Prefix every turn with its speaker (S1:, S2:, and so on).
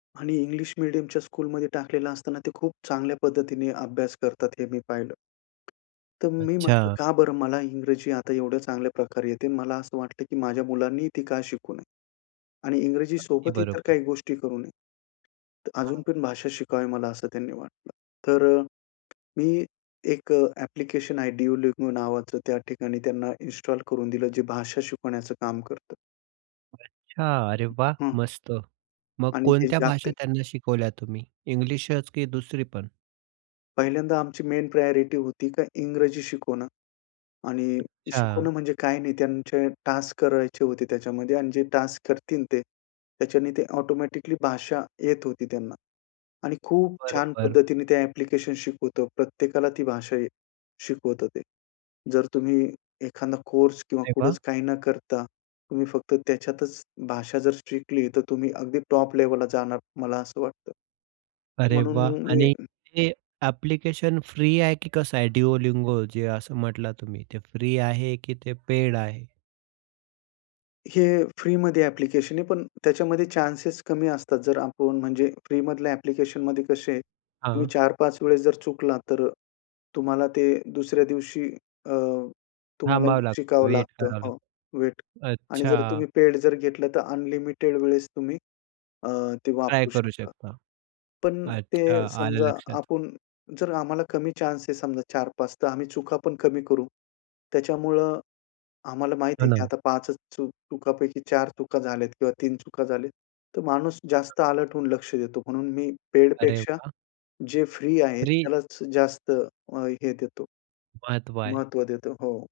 S1: आणि इंग्लिश मीडियमच्या स्कूलमध्ये टाकलेलं असताना ते खूप चांगल्या पद्धतीने अभ्यास करतात हे मी पाहिलं. तर मी म्हटलं
S2: अच्छा.
S1: का बरं मला इंग्रजी आता एवढ्या चांगल्या प्रकारे येते, मला असं वाटलं की माझ्या मुलांनी ती का शिकू नये आणि
S2: अगदी
S1: इंग्रजीसोबत इतर
S2: बरोबर.
S1: काही गोष्टी करू नये. अजून
S2: हां.
S1: पण भाषा शिकावी मला असं त्यांनी वाटलं. तर अ, मी एक अ, ॲप्लिकेशन आहे Duolingo नावाचं त्या ठिकाणी त्यांना इन्स्टॉल करून दिलं जे भाषा शिकवण्याचं काम करतं.
S2: अच्छा. अरे वाह!
S1: हं.
S2: मस्त. मग
S1: आणि हे
S2: कोणत्या भाषा
S1: [unintelligible]
S2: त्यांना शिकवल्या तुम्ही? इंग्लिशच की दुसरी पण?
S1: पहिल्यांदा आमची मेन प्रायोरिटी होती का इंग्रजी शिकवणं आणि शिकवणं
S2: अच्छा.
S1: म्हणजे काही नाही त्यांचे टास्क करायचे होते त्याच्यामध्ये आणि जे टास्क करतील ते, त्याच्याने ते ऑटोमॅटिकली भाषा येत होती त्यांना. आणि खूप छान
S2: बरोबर.
S1: पद्धतीने ते ॲप्लिकेशन शिकवतो. प्रत्येकाला ती भाषा शिकवतो ते. जर तुम्ही एखादा कोर्स किंवा
S2: अरे वाह!
S1: कुठेच काही न करता तुम्ही फक्त त्याच्यातच भाषा जर शिकली तर तुम्ही अगदी टॉप लेव्हलला जाणार मला असं वाटतं.
S2: अरे
S1: म्हणून
S2: वाह!
S1: मग मी
S2: आणि हे ॲप्लिकेशन फ्री आहे की कसं आहे Duolingo जे असं म्हटला तुम्ही, ते फ्री आहे की ते पेड आहे?
S1: हे फ्रीमध्ये ॲप्लिकेशन आहे, पण त्याच्यामध्ये चान्सेस कमी असतात जर आपण म्हणजे फ्रीमधल्या ॲप्लिकेशनमध्ये कसे तुम्ही
S2: हां.
S1: 4-5 वेळेस जर चुकला तर तुम्हाला ते दुसऱ्या दिवशी अ, तुम्हाला
S2: थांबावं लागतं.
S1: शिकावं
S2: वेट
S1: लागतं
S2: करावं
S1: हो, वेट आणि जर
S2: अच्छा.
S1: तुम्ही पेड जर घेतलं तर अनलिमिटेड वेळेस तुम्ही अ, ते
S2: ट्राय
S1: वापरू
S2: करू
S1: शकता.
S2: शकता.
S1: पण
S2: अच्छा
S1: ते
S2: आलं
S1: समजा
S2: लक्षात.
S1: आपण जर आम्हाला कमी चान्स आहे समजा 4-5 तर आम्ही चुका पण कमी करू. त्याच्यामुळे आम्हाला माहिती
S2: हो,
S1: आहे, की
S2: ना.
S1: आता 5 च चुकांपैकी 4 चुका झाल्यात किंवा 3 चुका झाल्या, तर माणूस जास्त अलर्ट होऊन लक्ष देतो म्हणून मी पेड
S2: अरे
S1: पेक्षा,
S2: वाह!
S1: जे फ्री आहे
S2: फ्री
S1: त्यालाच जास्त अ, हे देतो.
S2: महत्व आहे.
S1: महत्व देतो. हो.